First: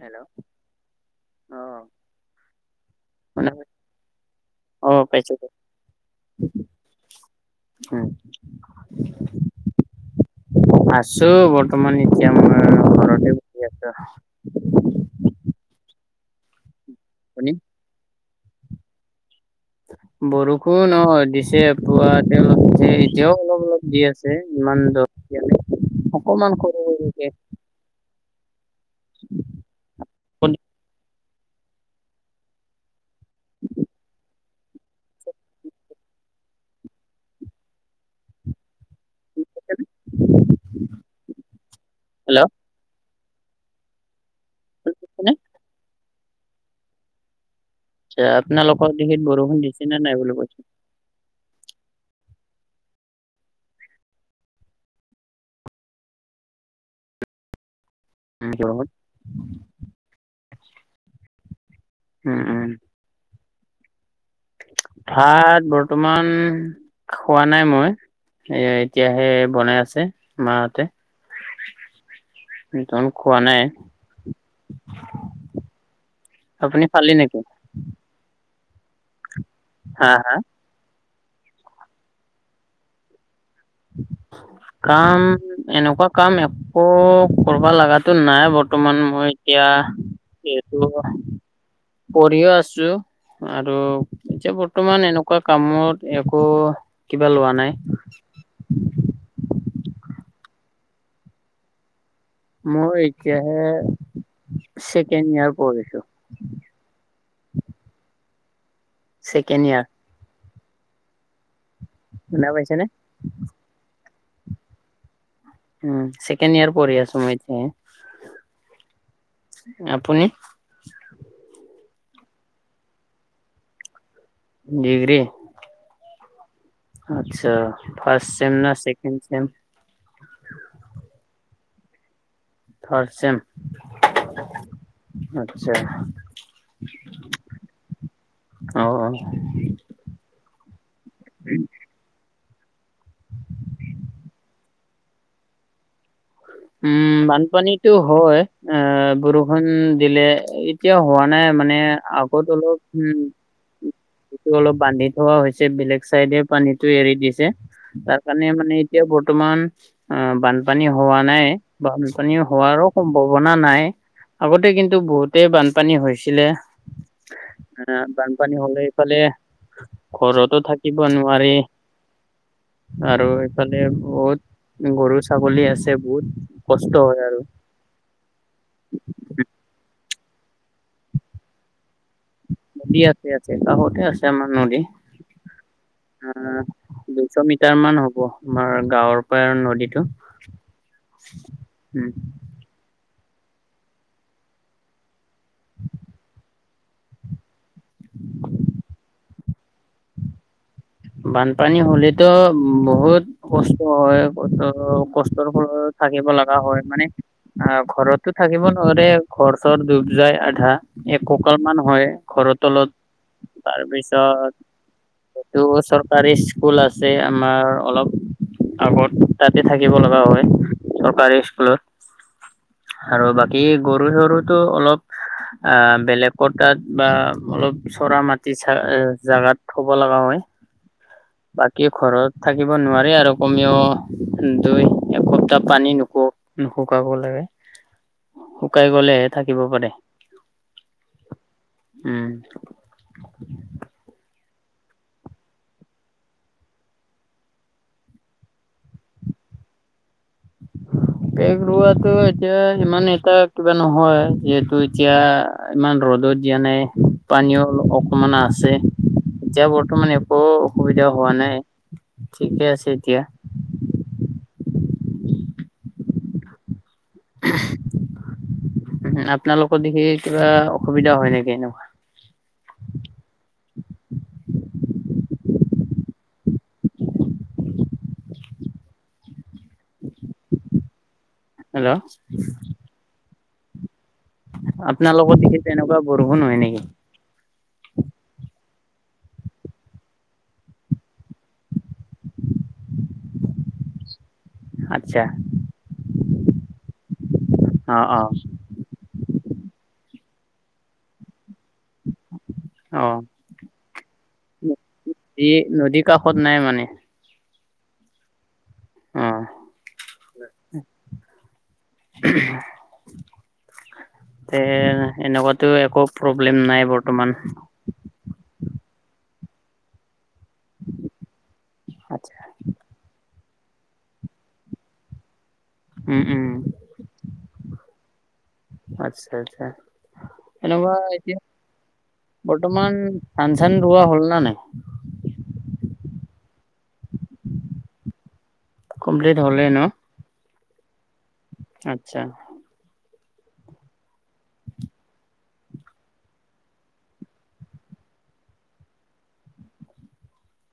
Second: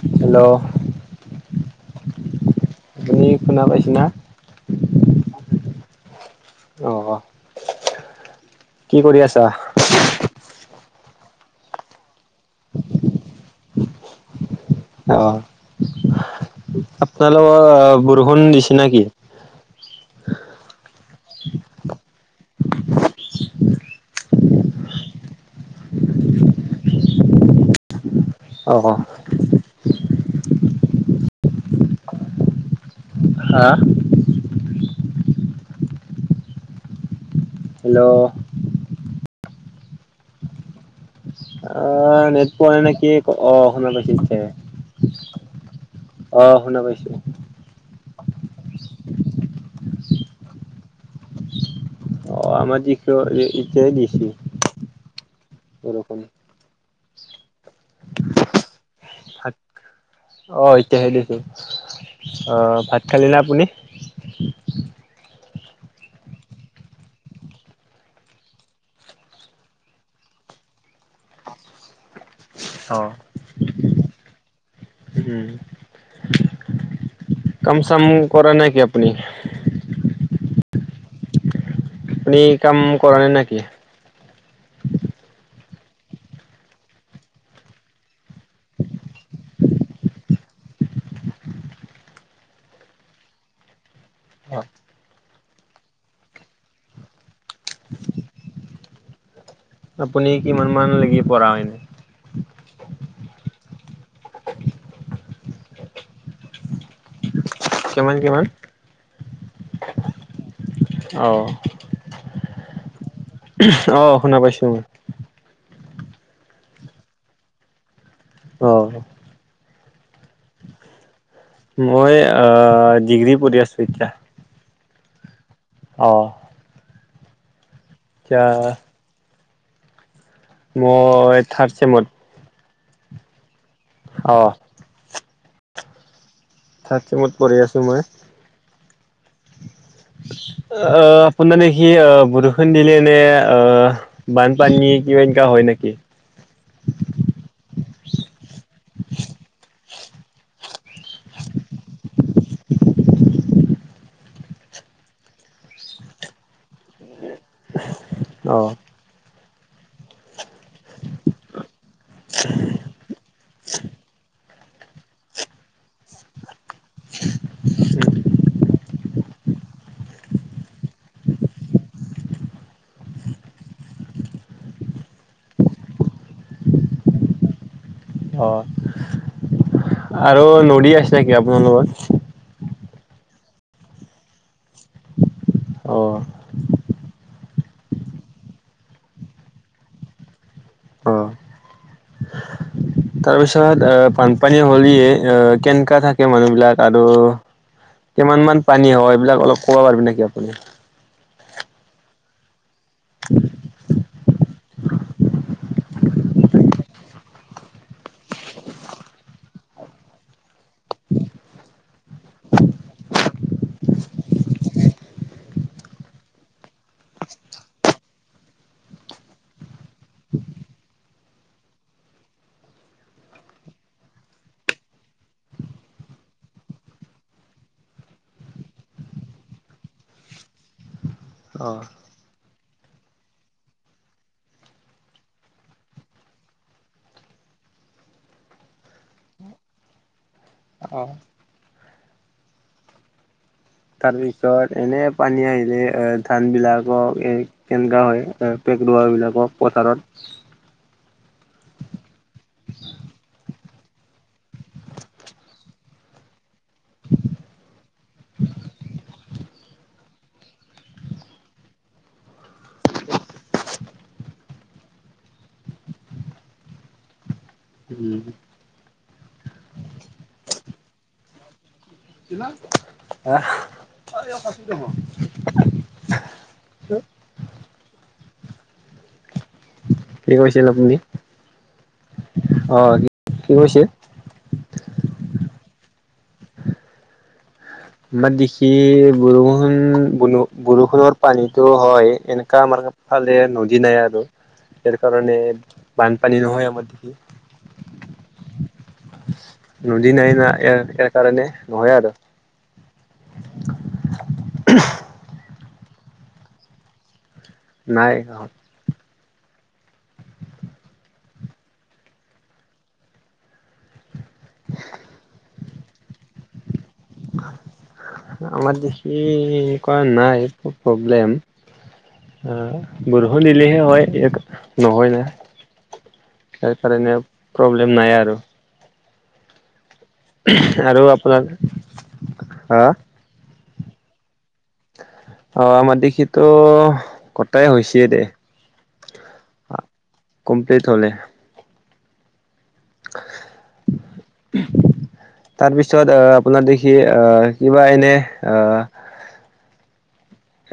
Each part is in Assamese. হেল্ল' আহ, আপুনি শনা পাইছা না, অ পাইছো, অ' উম, কি কৰি আছা? আছো বৰ্তমান এতিয়া আমাৰ, [unintelligible] [unintelligible] আছো। অ আপুনি আপোনালোকৰ বৰষুণ দিছে নে কি। বৰষুণ অ দিছে পুৱা তেওঁলোক যে এতিয়াও অলপ অলপ দি আছে ইমান দৰ [inaudible] অকমান [unintelligible] অ অ, হা, হেল্ল', [unintelligible] অ হেল্ল' নেট পোৱা নাই নে কি অ শুনা পাইছো, শুনিছেনে অ শুনা পাইছো। এতিয়া আপোনালোকৰ দিখে বৰষুণ দিছে নে নাই বুলি কৈছো। অ আমাৰ দি ইতিয়ে দিছে বৰষুণ। উম ক, ভাত অ এতিয়াহে দিছে উম অ উম ভাত খালে নে আপুনি। ভাত বৰ্তমান খোৱা নাই মই, এ এতিয়াহে বনাই আছে মা হতে, [unintelligible] ন খোৱা নাই আপুনি খালে নেকি। কম চামো কৰা নেকি আপুনি। হা হা, আপুনি কাম কৰা নাই নাকি? কাম এনেকুৱা কাম এক একো কৰবা লগাতো নাই বৰ্তমান মই এতিয়া এইটো পঢ়িও আছো। আৰু এতিয়া অ বৰ্তমান এনেকুৱা কামত একো কিবা লোৱা নাই। আপুনি কিমান মান লৈকে পঢ়া হয়? মই এতিয়াহে ছেকেণ্ড ইয়াৰ পঢ়িছো। কিমান কিমান? Second year. অ। শুনা পাইছে নে? অঁ শুনা পাইছোঁ মই। উম ছেকেণ্ড ইয়াৰ পঢ়ি আছো মই এতিয়া। অ। আপুনি? মই আ ডিগ্ৰী পঢ়ি আছো এতিয়া। ডিগ্ৰী? অ। আচ্ছা, ফাৰ্ষ্ট এতিয়া চেম না ছেকেণ্ড চেম? মই থাৰ্ড ছেমত। Third sem? অ। আচ্ছা। থাৰ্ড চেমত পঢ়ি আছোঁ মই। অঁ অঁ। অ আপোনা নে কি অ বুৰু ষূণ দিলে এনে অ বানপানী কিবা এনকা হয় নেকি? উম বানপানীটো হয়, আহ বৰষুণ দিলে এই এতিয়া হোৱা নাই মানে আগত অলপ উম্ সেইটো অলপ বান্ধি থোৱা হৈছে, বেলেগ চাইডে পানীটো এৰি দিছে। তাৰ কাৰণে অ' মানে এতিয়া বৰ্তমান অ বানপানী হোৱা নাই। বানপানী হোৱাৰো সম্ভাৱনা নাই। আগতে কিন্তু বহুতেই বানপানী হৈছিলে। আহ বানপানী হলে এইফালে ঘৰতো থাকিব নোৱাৰি। আৰু এইফালে বহুত গৰু ছাগলী আছে বহুত কষ্ট হয় আৰু। অ। আৰু নদী আছে নেকি আপোনালোকৰ? নদী আছে আছে, কাষতে আছে আমাৰ নদী। অ দুইশ মিটাৰ মান হ'ব আমাৰ গাঁৱৰ পৰা নদীটো। [inaudible] উম। তাৰপিছত অ বানপানী হ'লি এ অ কেনেকা থাকে মানুহ বিলাক? আৰু কিমান মান পানী হয় এইবিলাক অলপ ক'ব পাৰবি নেকি আপুনি? বানপানী হ'লেতো বহুত- কষ্ট হয় কত কষ্টৰ ফলত থাকিব লগা হয় মানে- আহ ঘৰতো থাকিব নোৱাৰে ঘৰ চৰ ডুব যায় আধা। এক কাল মান হয় ঘৰ তলত তাৰ পিছত- টো চৰকাৰী স্কুল আছে আমাৰ অলপ- আগত তাতে থাকিব লগা হয় চৰকাৰী স্কুলত। আৰু বাকী গৰু জৰুতো অলপ- আহ বেলেকৰ তাত বা অলপ চৰা মাটি চা জাগাত থব লগা হয়। অ' বাকী ঘৰত থাকিব নোৱাৰি আৰু কমেও দুই একসপ্তাহ পানী নুসো- নু শুকাব লাগে শুকাই গলেহে থাকিব পাৰি। অ' উম'। তাৰপিছত এনে পানী আহিলে এ ধানবিলাকক এই- কেনেকা হয় পেক ৰুৱাৰ বিলাকক পথাৰত। পেগ ৰোৱাটো এতিয়া ইমান এটা কিবা নহয় যিহেতু এতিয়া- ইমান ৰ'দত দিয়া নাই পানীও অকমান আছে- এতিয়া বৰ্তমান একো অসুবিধা হোৱা নাই ঠিকে আছে এতিয়া। [unintelligible] উমহ আপোনালোকৰ দিগি কিবা অসুবিধা হয় নেকি এনকুৱা। কিনা- আহ। [unintelligible] কি কৈছিল আপুনি? হেল্ল'। অঁ কি কি কৈছে? আপোনাৰ লগত দিগি তেনেকুৱা বৰষুণ হয় নেকি? আমাৰ দেখি বৰষুণ বল বৰষুণৰ পানীটো হয় এনেকা আমাৰ- ফালে নদী নাই আৰু তাৰ আচ্ছা কাৰণে বানপানী নহয় আমাৰ দিগি। অঁ অঁ। নদী নাই না এয়াৰ এয়া কাৰণে নহয় আৰু। অঁ, নদী নদী কাষত নাই মানে। নাই গাঁৱত। অঁহ। এ এনকুৱাতো একো প্ৰব্লেম নাই বৰ্তমান। আমাৰ দিখি কৰা নাই। ও প্ৰব্লেম আচ্ছা অঁ বৰষুণ দিলেহে হয় ইয়াতো নহয় না। উম উম তাৰ কাৰণে প্ৰব্লেম নাই আৰু। আতচ্ছা আতচছা এনেকুৱা আৰু এতিয়া আপোনাৰ হা বৰ্তমান- ধান চান দোৱা হ'ল না নাই। অঁ আমাৰ দিখিটো কটাই হৈছে দে। কমপ্লেইট হ'লেই ন। কমল্পেইট হলেই। আত্ছা। [unintelligible] তাৰপিছত আ আপোনাৰ দেখি আ কিবা এনে আ-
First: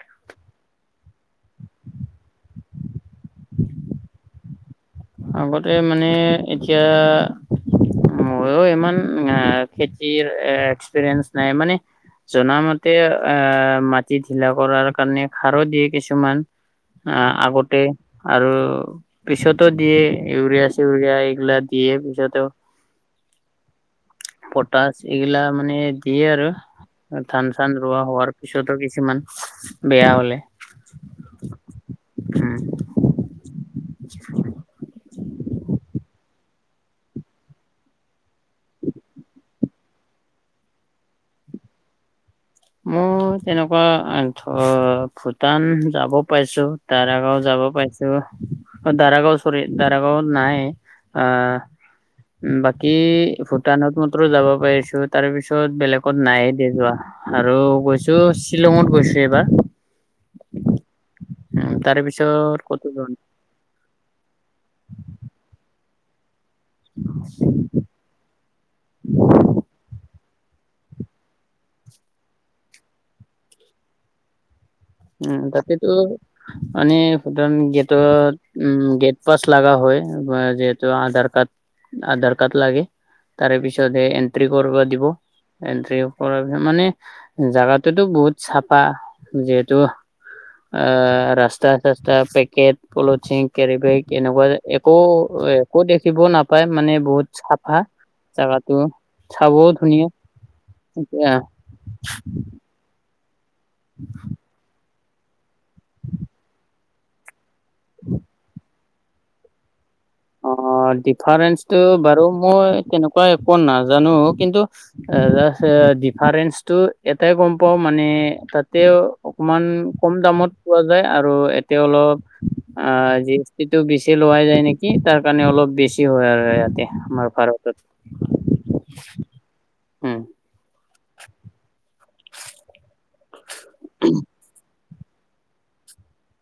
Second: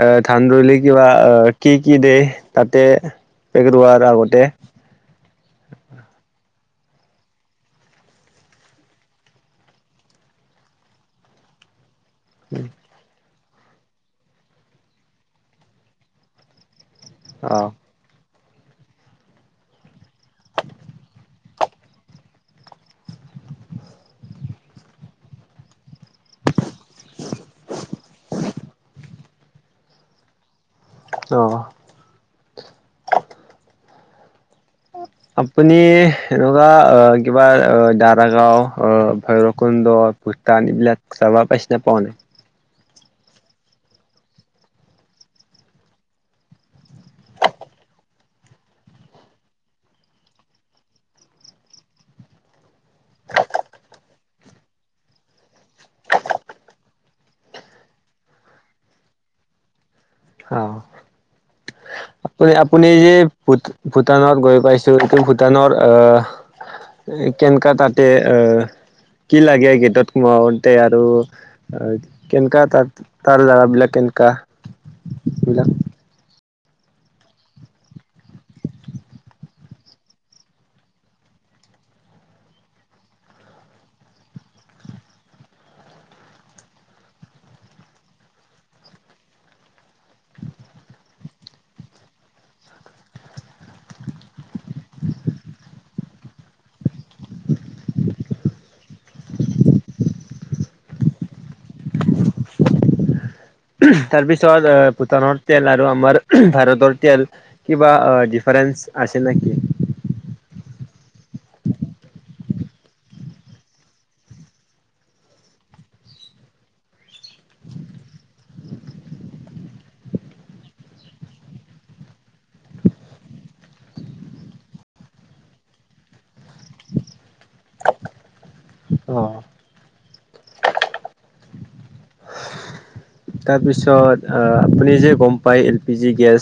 এ ধান ৰুলে কিবা অ কি কি দে তাতে পেক ৰোৱাৰ আগতে। আগতে মানে এতিয়া মইও ইমান আ খেতিৰ এক্সপিৰিয়েঞ্চ নাই মানে জনামতে আ মাটি ঢিলা কৰাৰ কাৰণে সাৰো দিয়ে কিছুমান। আহ অ আগতে আৰু পিছতো দিয়ে, ইউৰিয়া - চিউৰিয়া এইগিলা দিয়ে পিছতো পটাশ এইগিলা মানে সে আৰু ধান - চান ৰোৱা হোৱাৰ পিছতো কিছুমান বেয়া হলে অঁহ। উম। আপুনি এনেকুৱা অ কিবা অ দাদা গাও অ ধৰি ল কুন্দ, ভূটান এইবিলাক চাবা পাইছিনা পাও নাই? মই তেনেকুৱা আ ধৰ ভূটান যাব পাইছো দাৰাগাঁও যাব পাইছো, অ দাৰাগাঁও চৰি দাৰাগাঁও নাই। আ উম বাকী ভূটানত মাত্ৰ যাব পাৰিছো তাৰ পিছত বেলেগত নাই দে যোৱা। আৰু গৈছো শ্বিলঙত গৈছো এইবাৰ। অ, তাৰে আপুনি- পিছত আপুনি ক'তো এই যোৱা যে ভূট - ভূটানত গৈ পাইছো এইটো ভূটানৰ আহ এ কেনকা তাত তে আহ কি লাগে গেটত সোমাওতে আৰু আ কেনেকা তাত তাৰ জাগাবিলাক কেনেকা? উম এইবিলাক তাতেটো [inaudible] মানে সুটন গেটত উম গেট পাছ লাগা হয়, তোমাৰ যিহেতু আধাৰ কাৰ্ড আধাৰ কাৰ্ড লাগে তাৰে পিছত সে এন্ট্ৰি কৰিব দিব। এণ্ট্ৰী ওপৰত মানে জাগাটোতো বহুত চাফা যিহেত তু আ ৰাস্তা - চাস্তা, পেকেট, পলথিন, কেৰিবেগ এনেকুৱা একো এ আকৌ দেখিব নাপায় মানে বহুত চাফা জাগাটো, চাবও ধুনীয়া। এয়া উহ তাৰ পিছত আহ ভূটানৰ তেল আৰু আমাৰ উহ ভাৰতৰ তেল কিবা আ ডিফাৰেনস আছে নে অ ডিফাৰেঞ্চটো বাৰু মই তেনেকুৱা একো নাজানো কিন্তু আ [inaudible] ডিফাৰেঞ্চটো এটাই গম পাও মানে তাতেও অকমান কম দামত পোৱা যায় আৰু এতিয়া অলপ আ জি এছ টিটো বেছি লোৱাই যায় নে কি তাৰ কাৰণে অলপ বেছি হয় আৰু ইয়াতে আমাৰ ভাৰতত। অ। হুম। তাৰপিছত আ আপুনি যে গম পাই এল পি জি গেছ,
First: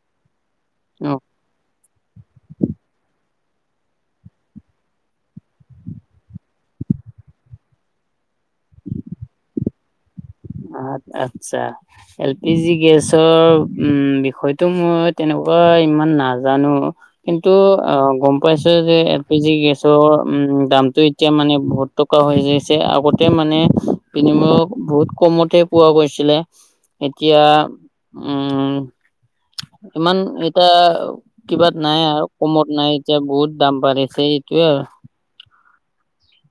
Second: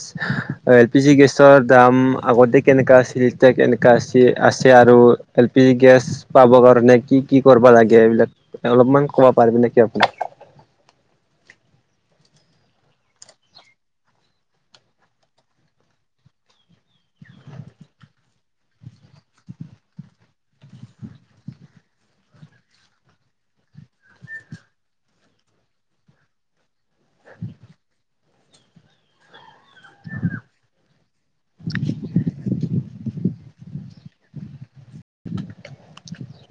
আ এল পি জি অ গেছ গেছৰ দাম আগতে কেনেকুৱা আছিল, এতিয়া কেনেকুৱা আছি আছে আৰু এল পি জি গেছ পাব কাৰণে কি কি কৰিবা লাগে এইবিলাক অলপমান ক'ব পাৰিবি নেকি আপুনি? আত আচ্ছা। এল পি জি গেছৰ উম বিষয়টো মই তেনেকুৱা ইমান নাজানো। কিন্তু অ গম পাইছো যে এল পি জি গেছৰ উম দামটো এতিয়া মানে বহুত টকা হৈ যাইছে আগতে মানে বিনিময়ক বহুত কমতে পোৱা গৈছিলে এতিয়া উম ইমান এটায়া কিবা নাই আৰু কমত নাই এতিয়া বহুত দাম পাৰেছে এইটয়ে আৰু।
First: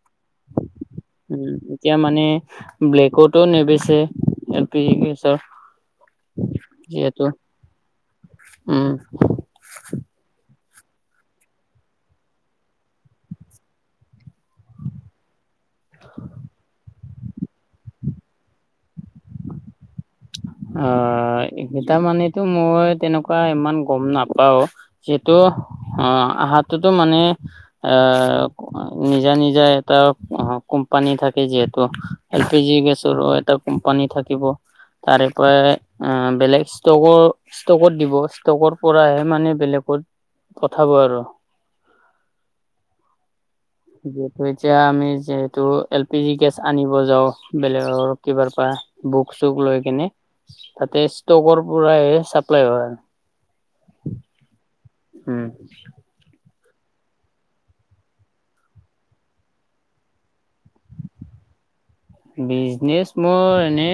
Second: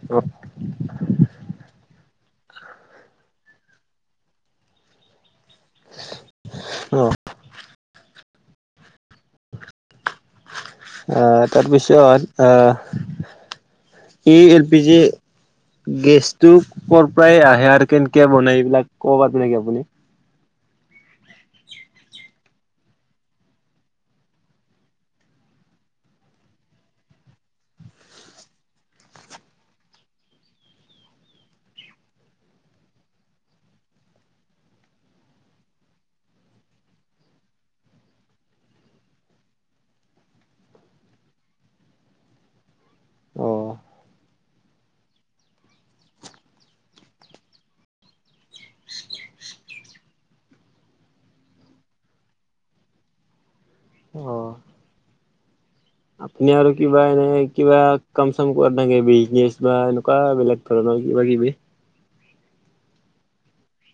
অ- উ এতিয়া মানে ব্লেকতো নেবেছে এল পি জি গেছৰ অ এইহেতু উম। আহ তাৰপিছত আহ এই এল পি জি গেছটো প্ৰায় আহে আৰু কেনেকে বনাই এইবিলাক ক'ব পাৰি নেকি আপুনি? অ এইকেইটা মানেতো মই তেনেকুৱা ইমান গম নাপাও যিেতু অ আহাতটোতো মানে এ নিজা নিজা এটা কোম্পানী থাকে যিহেতু এল পি জি গেছৰ এটা কোম্পানী থাকিব। তাৰেপ বেলেগ ষ্টকো ষ্টকত দিব ষ্টকৰ পৰাহে মানে বেলেগত পঠাব আৰু। অ যিহেতু এতিয়া আমি যিহেতু এল পি জি গেছ আনিব যাও বেলেগৰ কিবাৰ পৰা। বুক চুক লৈ কেনে। তাতে ষ্টকৰ পূই চাপ্লাই হয়। অ উম আপুনি আৰু কিবা এনে কিবা কম চাম কৰ নাকে বিজনেচ বা এনেকুৱা বিলাক ত নাগি কিবা কিবি বিজনেচ মোৰ এনে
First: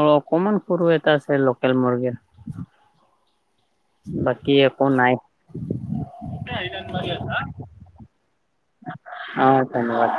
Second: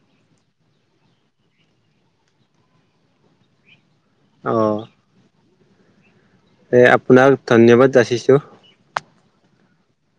অ অকমান সৰু এটা আছে লোকেল মুৰ্গীৰ এটা [unintelligible] বাকী একো নাই। এই আপোনাক ধন্যবাদ জাচিছোঁ। অ ধন্যবাদ।